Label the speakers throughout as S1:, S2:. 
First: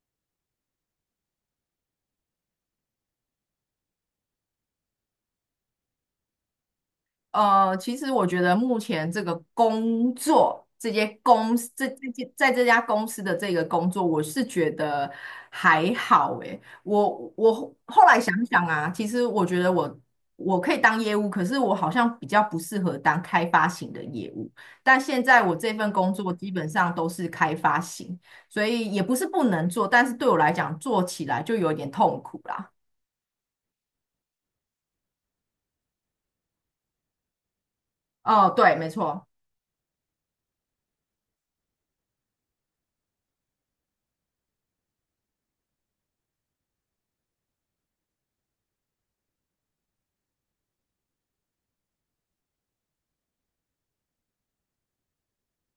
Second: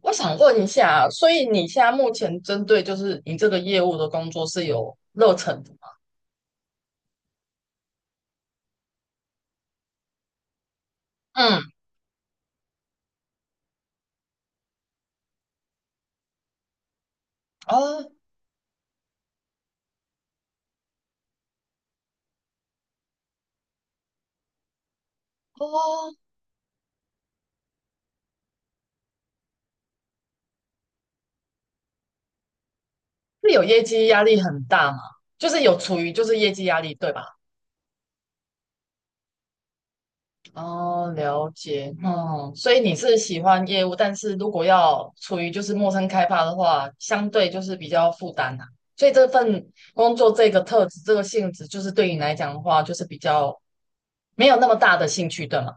S1: 我想问一下，所以你现在目前针对就是你这个业务的工作是有热忱的吗？
S2: 其实我觉得目前这个工作，这些公
S1: 嗯。
S2: 司，这些在这家公司的这个工作，我是觉得还好诶。我我后后
S1: 哦
S2: 来想想啊，其实我觉得我可以当业务，可是我好像比较不适合当开发型的业务。但现在我这份工
S1: 哦，
S2: 作基本上都是开发型，所以也不是不能做，但是对我来讲做起来就有点痛苦啦。
S1: 是有业绩压力很大吗？就是有处于就是业绩压力，对吧？
S2: 哦，对，没错。
S1: 哦，了解，嗯，所以你是喜欢业务，但是如果要处于就是陌生开发的话，相对就是比较负担啊。所以这份工作这个特质这个性质，就是对你来讲的话，就是比较没有那么大的兴趣，对吗？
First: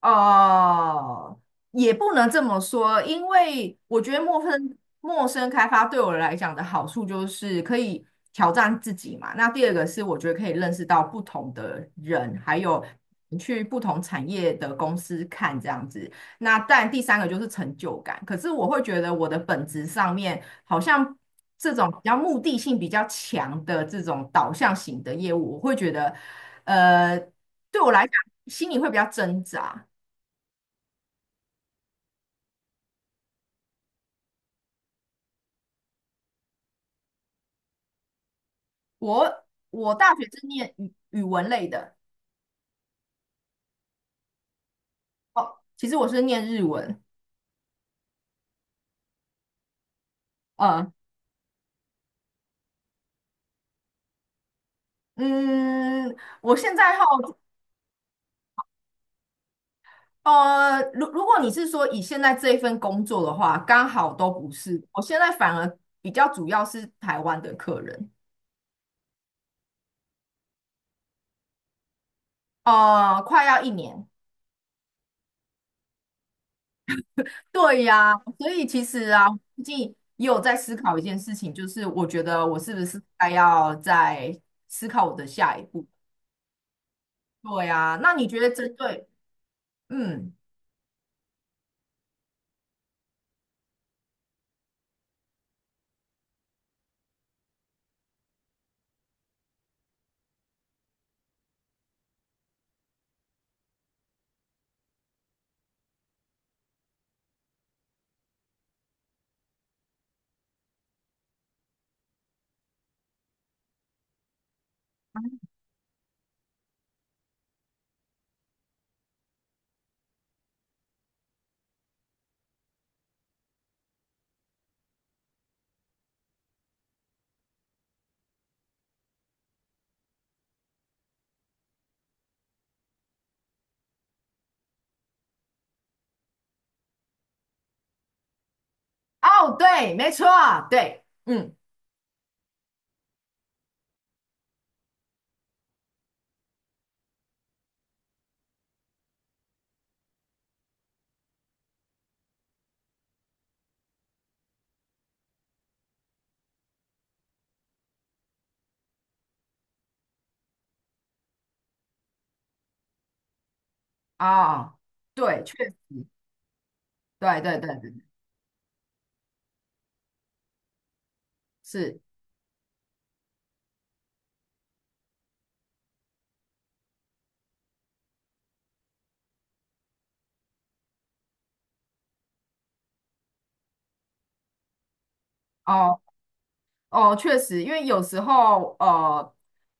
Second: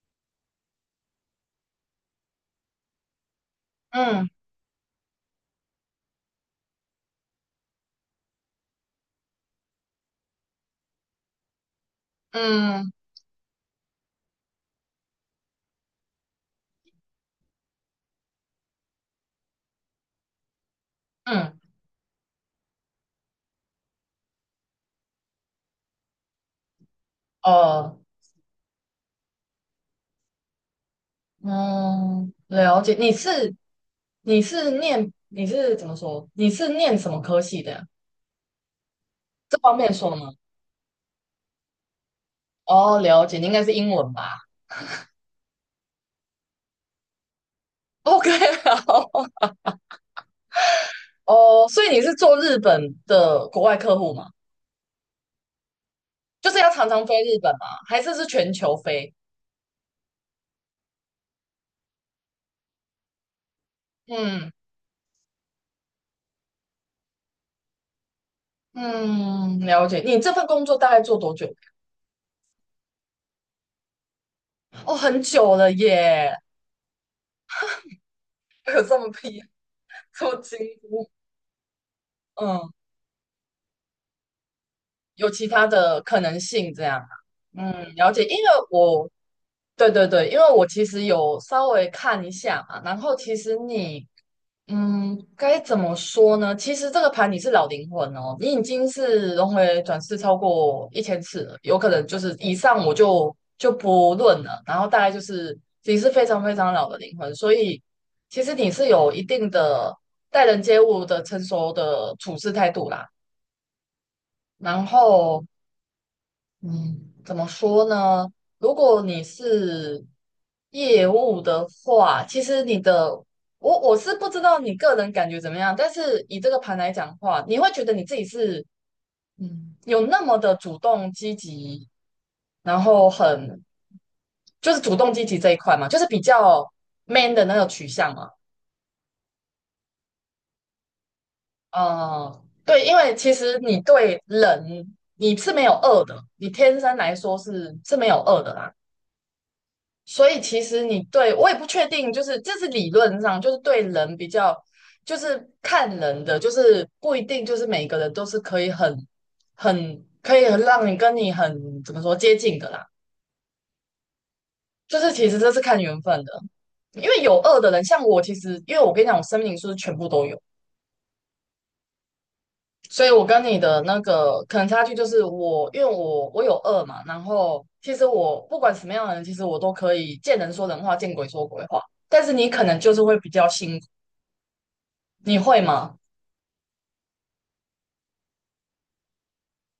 S2: 哦，也不能这么说，因为我觉得
S1: 嗯
S2: 陌生开发对我来讲的好处就是可以挑战自己嘛。那第二个是我觉得可以认识到不同的人，还有
S1: 嗯
S2: 你去不同产业的公司看这样子。那但第三个就是成就感。可是我会觉得我的本质上面好像
S1: 嗯。
S2: 这种比较目的性比较强的这种导向型的业务，我会觉得呃对我
S1: 哦，
S2: 来讲心里会比较挣扎。
S1: 嗯，了解。你是怎么说？你是念什么科系的呀？
S2: 我
S1: 这方面
S2: 我
S1: 说
S2: 大学
S1: 吗？
S2: 是念语文类的，
S1: 哦，了解。你应该是英文吧
S2: 哦，其实我是念日文，
S1: ？OK,好。
S2: 呃，
S1: 哦，所以你是做日本的国外客户吗？
S2: 嗯，
S1: 就
S2: 我
S1: 是要
S2: 现
S1: 常
S2: 在好，
S1: 常飞日本吗？还是全球飞？
S2: 如果你是说以现在这一份工作的话，刚好都
S1: 嗯
S2: 不是，我现在反而比较主要是台湾的客人，
S1: 嗯，了解。你这份工作大概做多久？
S2: 快要一年，
S1: 哦，很久了耶，
S2: 对呀，所以
S1: 有
S2: 其
S1: 这么
S2: 实啊，
S1: 拼，害，
S2: 最近
S1: 这
S2: 也有
S1: 么
S2: 在
S1: 惊
S2: 思考一
S1: 呼。
S2: 件事情，就是我觉得我
S1: 嗯
S2: 是不是该要再思考我的
S1: 有其
S2: 下一
S1: 他
S2: 步？
S1: 的可能性这样啊。
S2: 对
S1: 嗯，
S2: 呀，
S1: 了
S2: 那
S1: 解，
S2: 你
S1: 因
S2: 觉
S1: 为
S2: 得针
S1: 我
S2: 对，
S1: 对对对，
S2: 嗯。
S1: 因为我其实有稍微看一下嘛，然后其实你该怎么说呢？其实这个盘你是老灵魂哦，你已经是轮回转世超过1000次了，有可能就是以上我就不论了，然后大概就是你是非常非常老的灵魂，所以其实你是有一定的待人接物的成熟的处事态度啦。然后嗯，怎么说呢？如果你是业务的话，其实你的我是不知道你个人感觉怎么样，但是以这个盘来讲的话，你会觉得你自己是有那么的主动积极，然后很就是主动积极这一块嘛，就是比较 man 的那个取向嘛。
S2: 哦，对，没错，对，嗯，
S1: 嗯，对，因为其实你对人你是没有恶的，你天生来说是没有恶的啦。所以其实你对我也不确定，就是这是理论上，就是对人比较，就是看人的，就是不一定就是每个人都是可以很可以很让你跟你很怎么说接近的啦，
S2: 哦，
S1: 就是其实
S2: 对，
S1: 这是
S2: 确实
S1: 看缘分的，因为有
S2: 对对
S1: 恶的
S2: 对
S1: 人，
S2: 对，
S1: 像我其实因为我跟你讲，我生命灵数是全部都有，
S2: 是，
S1: 所以我跟你的那个可能差距就是我因为我有恶嘛，然后其实我不管什么样的人，其实我都可以见人说人话，见鬼说鬼话。但是你可能就是会比较辛苦。你会吗？
S2: 哦哦，确实，因为有时候，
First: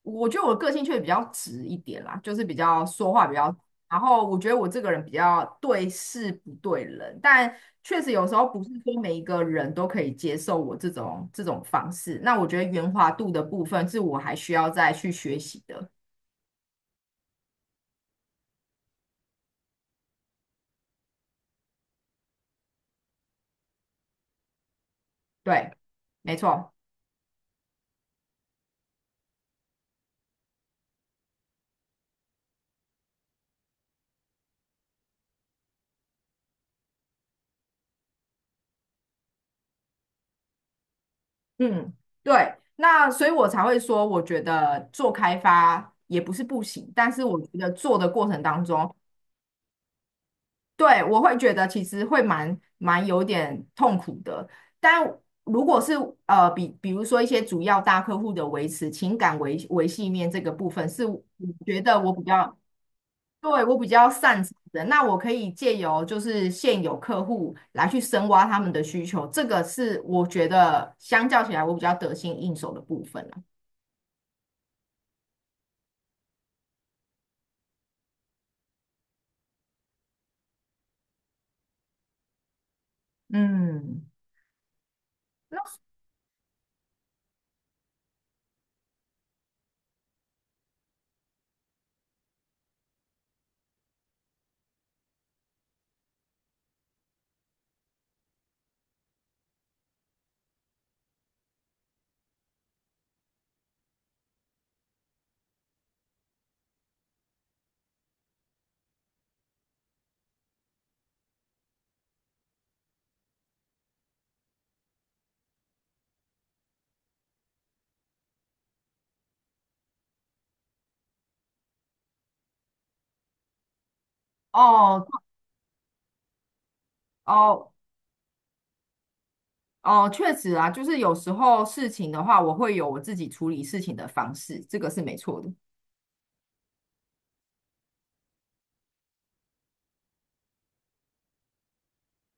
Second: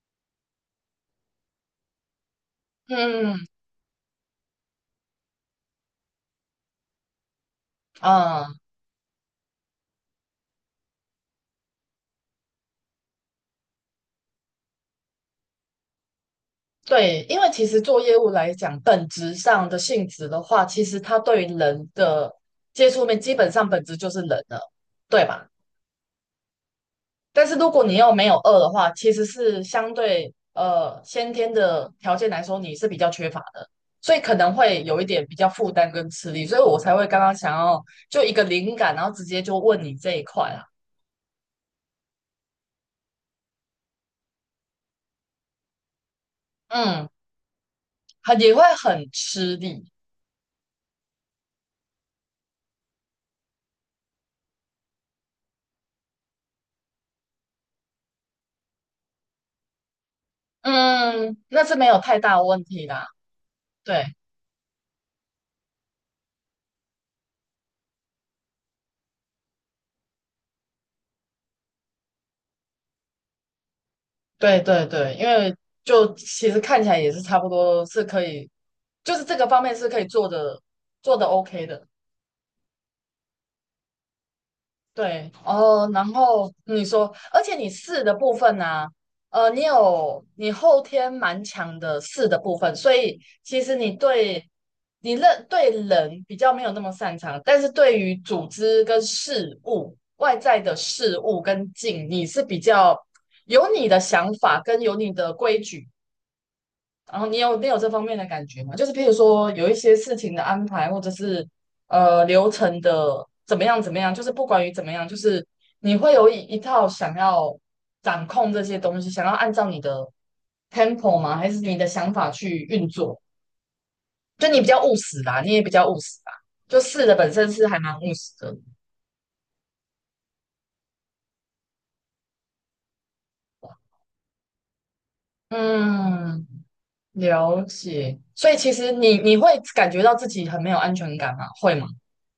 S2: 我觉得我的个性确实比较直一点啦，就是比较说话比
S1: 嗯
S2: 较，然后我觉得我这个人比较对事不对人，但确实有时候
S1: 啊，
S2: 不是说每一个人都可以接受我这种方式，那我觉得圆滑度的部分是我还需要再去学习的，
S1: 对，因为其实做业务来讲，本质上的性质的话，其实它对人的接触面，基本上本质就是人了，对吧？
S2: 对，没错。
S1: 但是如果你又没有饿的话，其实是相对先天的条件来说，你是比较缺乏的，所以可能会有一点比较负担跟吃力，所以我才会刚刚想要就一个灵感，然后直接就问你这一块啊，
S2: 嗯，对，那所以我才会说，我觉得做开发也不是不行，
S1: 嗯，
S2: 但是我觉得做的过
S1: 很
S2: 程
S1: 也会
S2: 当中，
S1: 很吃力。
S2: 对，我会觉得其实会蛮有点痛苦的。但如果是比如说一些主要大客户的维持情感维系面这个部分，是我
S1: 嗯，那是
S2: 觉
S1: 没有
S2: 得我
S1: 太
S2: 比
S1: 大
S2: 较
S1: 问题啦。
S2: 对我比
S1: 对，
S2: 较擅长的，那我可以借由就是现有客户来去深挖他们的需求，这个是我觉得相较起来我比较得心应手的部分啦。
S1: 对，对，对，因为就其实看起来也是差不多是可以，就是这个方面是可以做的，做的 OK 的。
S2: 嗯。
S1: 对，哦，然后你说，而且你四的部分呢、你后天蛮强的四的部分，所以其实你认对人比较没有那么擅长，但是对于组织跟事物、外在的事物跟境，你是比较有你的想法跟有你的规矩。然后你有这方面的感觉吗？就是譬如说有一些事情的安排，或者是流程的怎么样怎么样，就是不管于怎么样，就是你会有一套想要掌控这些东西，想要按照你的 tempo 吗？还是你的想法去运作？就你比较务实
S2: 哦
S1: 啦，你也比较务实啦，就试的本身是
S2: 哦
S1: 还蛮务实的。
S2: 哦，确实啊，就是有时候事情的话，我会有我自己处理事情的方式，这个是没错的。
S1: 嗯，了解。所以其实你会感觉到自己很没有安全感吗？会吗？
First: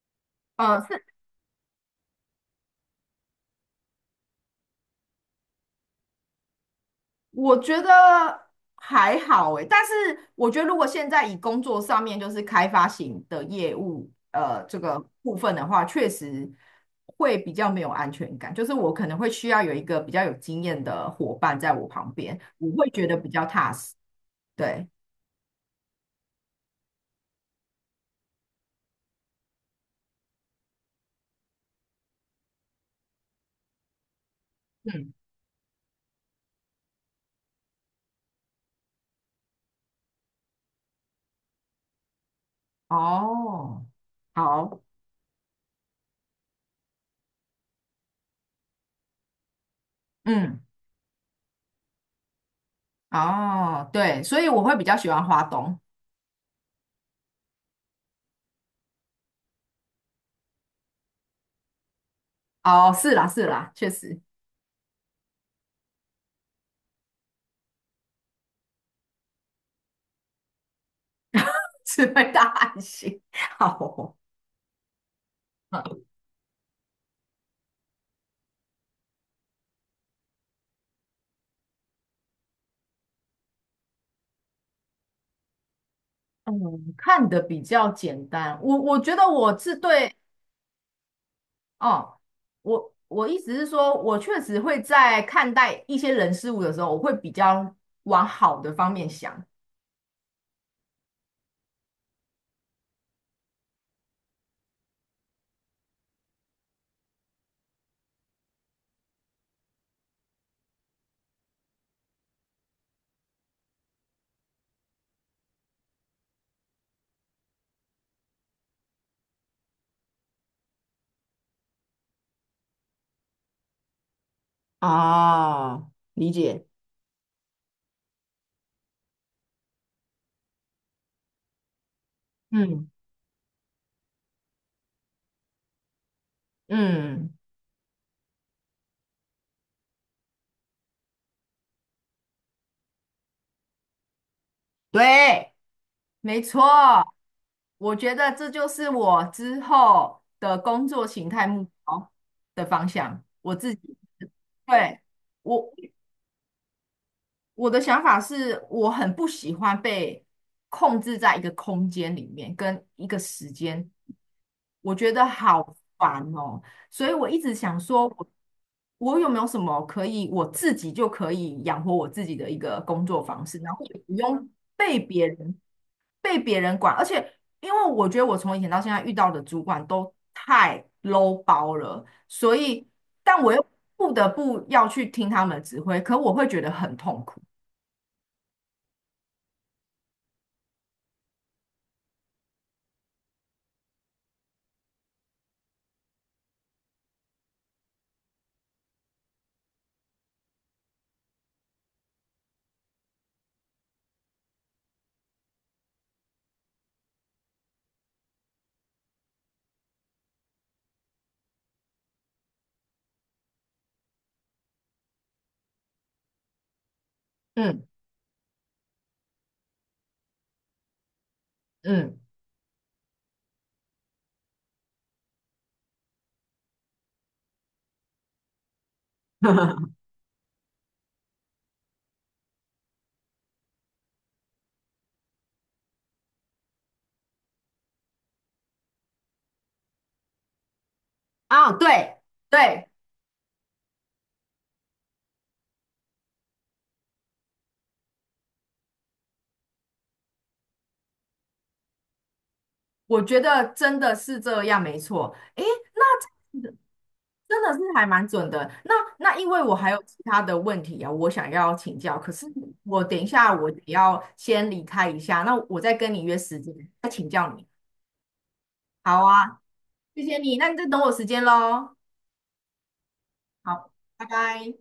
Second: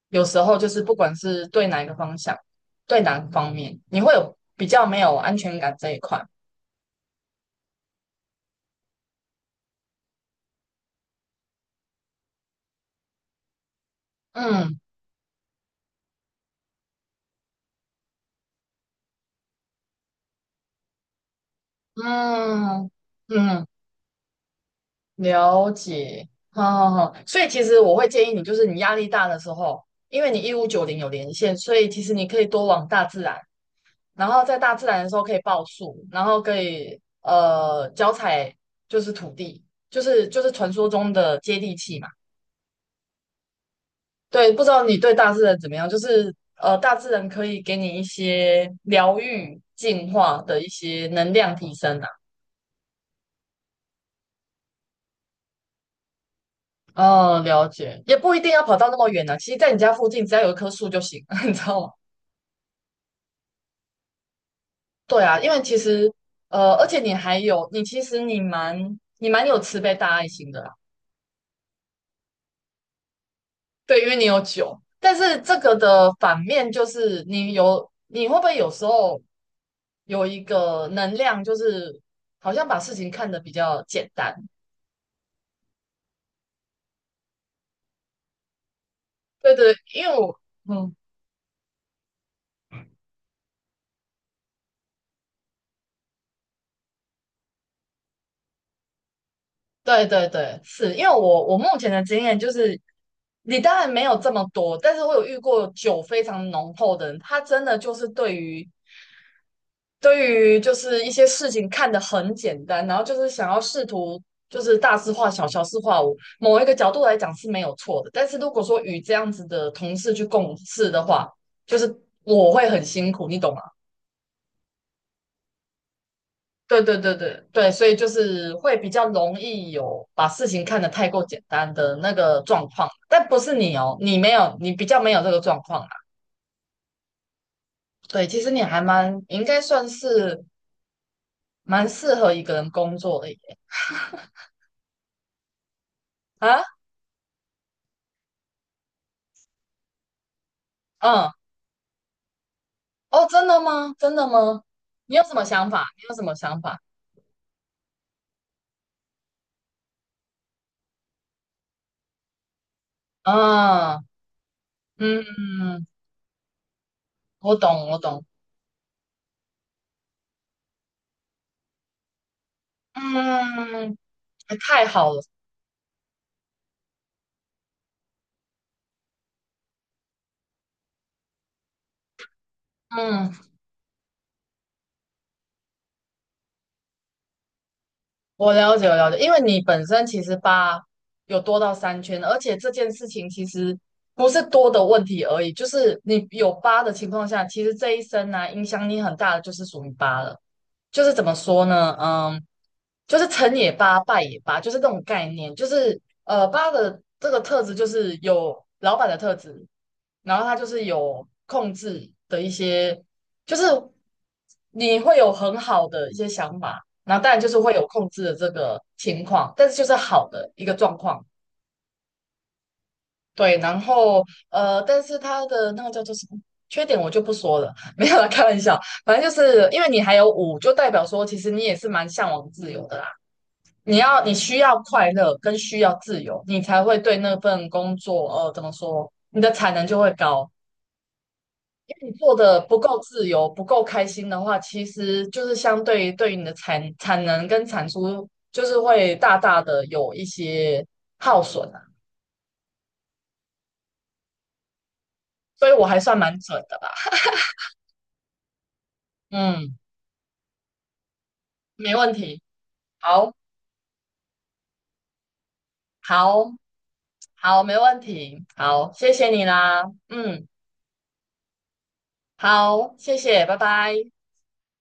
S1: 有时候就是不
S2: 是
S1: 管是对哪一个方向，对哪个方面，你会有比较没有安全感这一块。
S2: 我觉得还好诶，但是我觉得如果现在以工作上面就是开发型的业务，
S1: 嗯
S2: 这个部分的话，确实会比较没有安全感，就是我可能会需要有一个比较有经验的伙伴在我旁边，我
S1: 嗯
S2: 会觉得比较
S1: 嗯，
S2: 踏实。对，
S1: 了解。好好好，所以其实我会建议你，就是你压力大的时候，因为你1590有连线，所以其实你可以多往大自然。然后在大自然的
S2: 嗯，
S1: 时候可以抱树，然后可以脚踩就是土地，就是传说中的接地气嘛。
S2: 哦，
S1: 对，不知
S2: 好，
S1: 道你对大自然怎么样？就是大自然可以给你一些疗愈、净化的
S2: 嗯。
S1: 一些能量提升啊。
S2: 哦，对，所以我会比较喜欢花东。
S1: 哦，了解，也不一定要跑到那么远啊。其实，在你家附近，只要有一棵树就行，你知道吗？
S2: 哦，是啦，是啦，确实
S1: 对啊，因为其实而且你还有，你其实你蛮有慈悲大爱心的。
S2: 是会大汗型。
S1: 对，因为
S2: 好
S1: 你有酒，但是这个
S2: 哦，
S1: 的反面就是你有，你会不会有时候有一个能量，就是好像把事情看得比较简单？
S2: 嗯，看的比较简单。我觉得
S1: 对
S2: 我
S1: 对，
S2: 是
S1: 因为
S2: 对
S1: 我，嗯，
S2: 哦，我意思是说，我确实会在看待一些人事物的时候，我会比较往好的方面想。
S1: 对对对，是因为我目前的经验就是，你当然没有这么多，但是我有遇过酒非常浓厚的人，他真的就是对于就是一些事情看得很简单，然后就是想要试图就是大事化小，小事化无，某一个角度来讲是没有错的。但是如果说与这样子的同事去共事的话，就是我会很辛苦，你懂吗？
S2: 哦，理解。
S1: 对对对对对，所以就是会比较容易有把事情看得太过简单的那个状况，
S2: 嗯
S1: 但不是你哦，你没有，你比较没有这个状况啦。
S2: 嗯，
S1: 对，其实你还蛮应该算是蛮适合一个人工作的耶
S2: 对。没
S1: 啊，
S2: 错，我觉得这就是我之后的工作形
S1: 嗯。
S2: 态目标的方向。
S1: 哦，真
S2: 我
S1: 的
S2: 自
S1: 吗？
S2: 己，
S1: 真的吗？
S2: 对，
S1: 你有什么想
S2: 我，
S1: 法？你有什么想法？
S2: 我的想法是，我很不喜欢被控制在一个空间里面，跟一个时间，
S1: 啊，
S2: 我觉得好
S1: 嗯，
S2: 烦哦。所以我一
S1: 我
S2: 直想
S1: 懂，我
S2: 说
S1: 懂，
S2: 我，我有没有什么可以我自己就可以养活我自己的一个工作方式，然后
S1: 嗯，
S2: 也不用
S1: 太
S2: 被
S1: 好了，
S2: 别人被别人管。而且，因为我觉得我从以前到现在遇到的主管都太 low 包了，所以，
S1: 嗯，
S2: 但我又不得不要去听他们的指挥，可我会觉得很痛苦。
S1: 我了解，我了解，因为你本身其实八有多到三圈，而且这件事情其实不是多的问题而已，就是你有八的情况下，其实这一生呢、影响你很大的就是属于八了，就是怎么说呢？嗯。就是成也八，败也八，就是这种概念。就是八的这个特质就是有老板的特质，然后他就是有控制的一些，就是你会有很好的一些想法，然后当然就是会有
S2: 嗯
S1: 控制的这个情况，但是就是好的一个状况。
S2: 嗯，
S1: 对，然后但是他的那个叫做什么缺点我就不说了，没有啦，开玩笑。反正就是因为 你还有五，就代表说其实你也是蛮向往自由的啦。你需要快乐跟需要自由，你才会对那份工作，怎么说，你的产能就会高。
S2: 啊，
S1: 因为你
S2: 对
S1: 做的不
S2: 对，
S1: 够自由、不够开心的话，其实就是相对于对于你的产能跟产出，就是会大大的有一些耗损啊。
S2: 我觉得真的是这样，没错。诶，
S1: 所以我还算
S2: 那这
S1: 蛮准
S2: 样
S1: 的
S2: 子
S1: 吧，
S2: 真的是还蛮准的。那因为我
S1: 嗯，
S2: 还有其他的问题啊，我想要
S1: 没
S2: 请
S1: 问
S2: 教，可
S1: 题，
S2: 是我等一
S1: 好，
S2: 下我得要先离开一下，那我再跟你约
S1: 好，
S2: 时间再请教
S1: 好，
S2: 你。
S1: 没问题，好，谢
S2: 好
S1: 谢你
S2: 啊，
S1: 啦，
S2: 谢谢
S1: 嗯，
S2: 你，那你就等我时间喽。
S1: 好，谢谢，拜
S2: 好，
S1: 拜。
S2: 拜拜。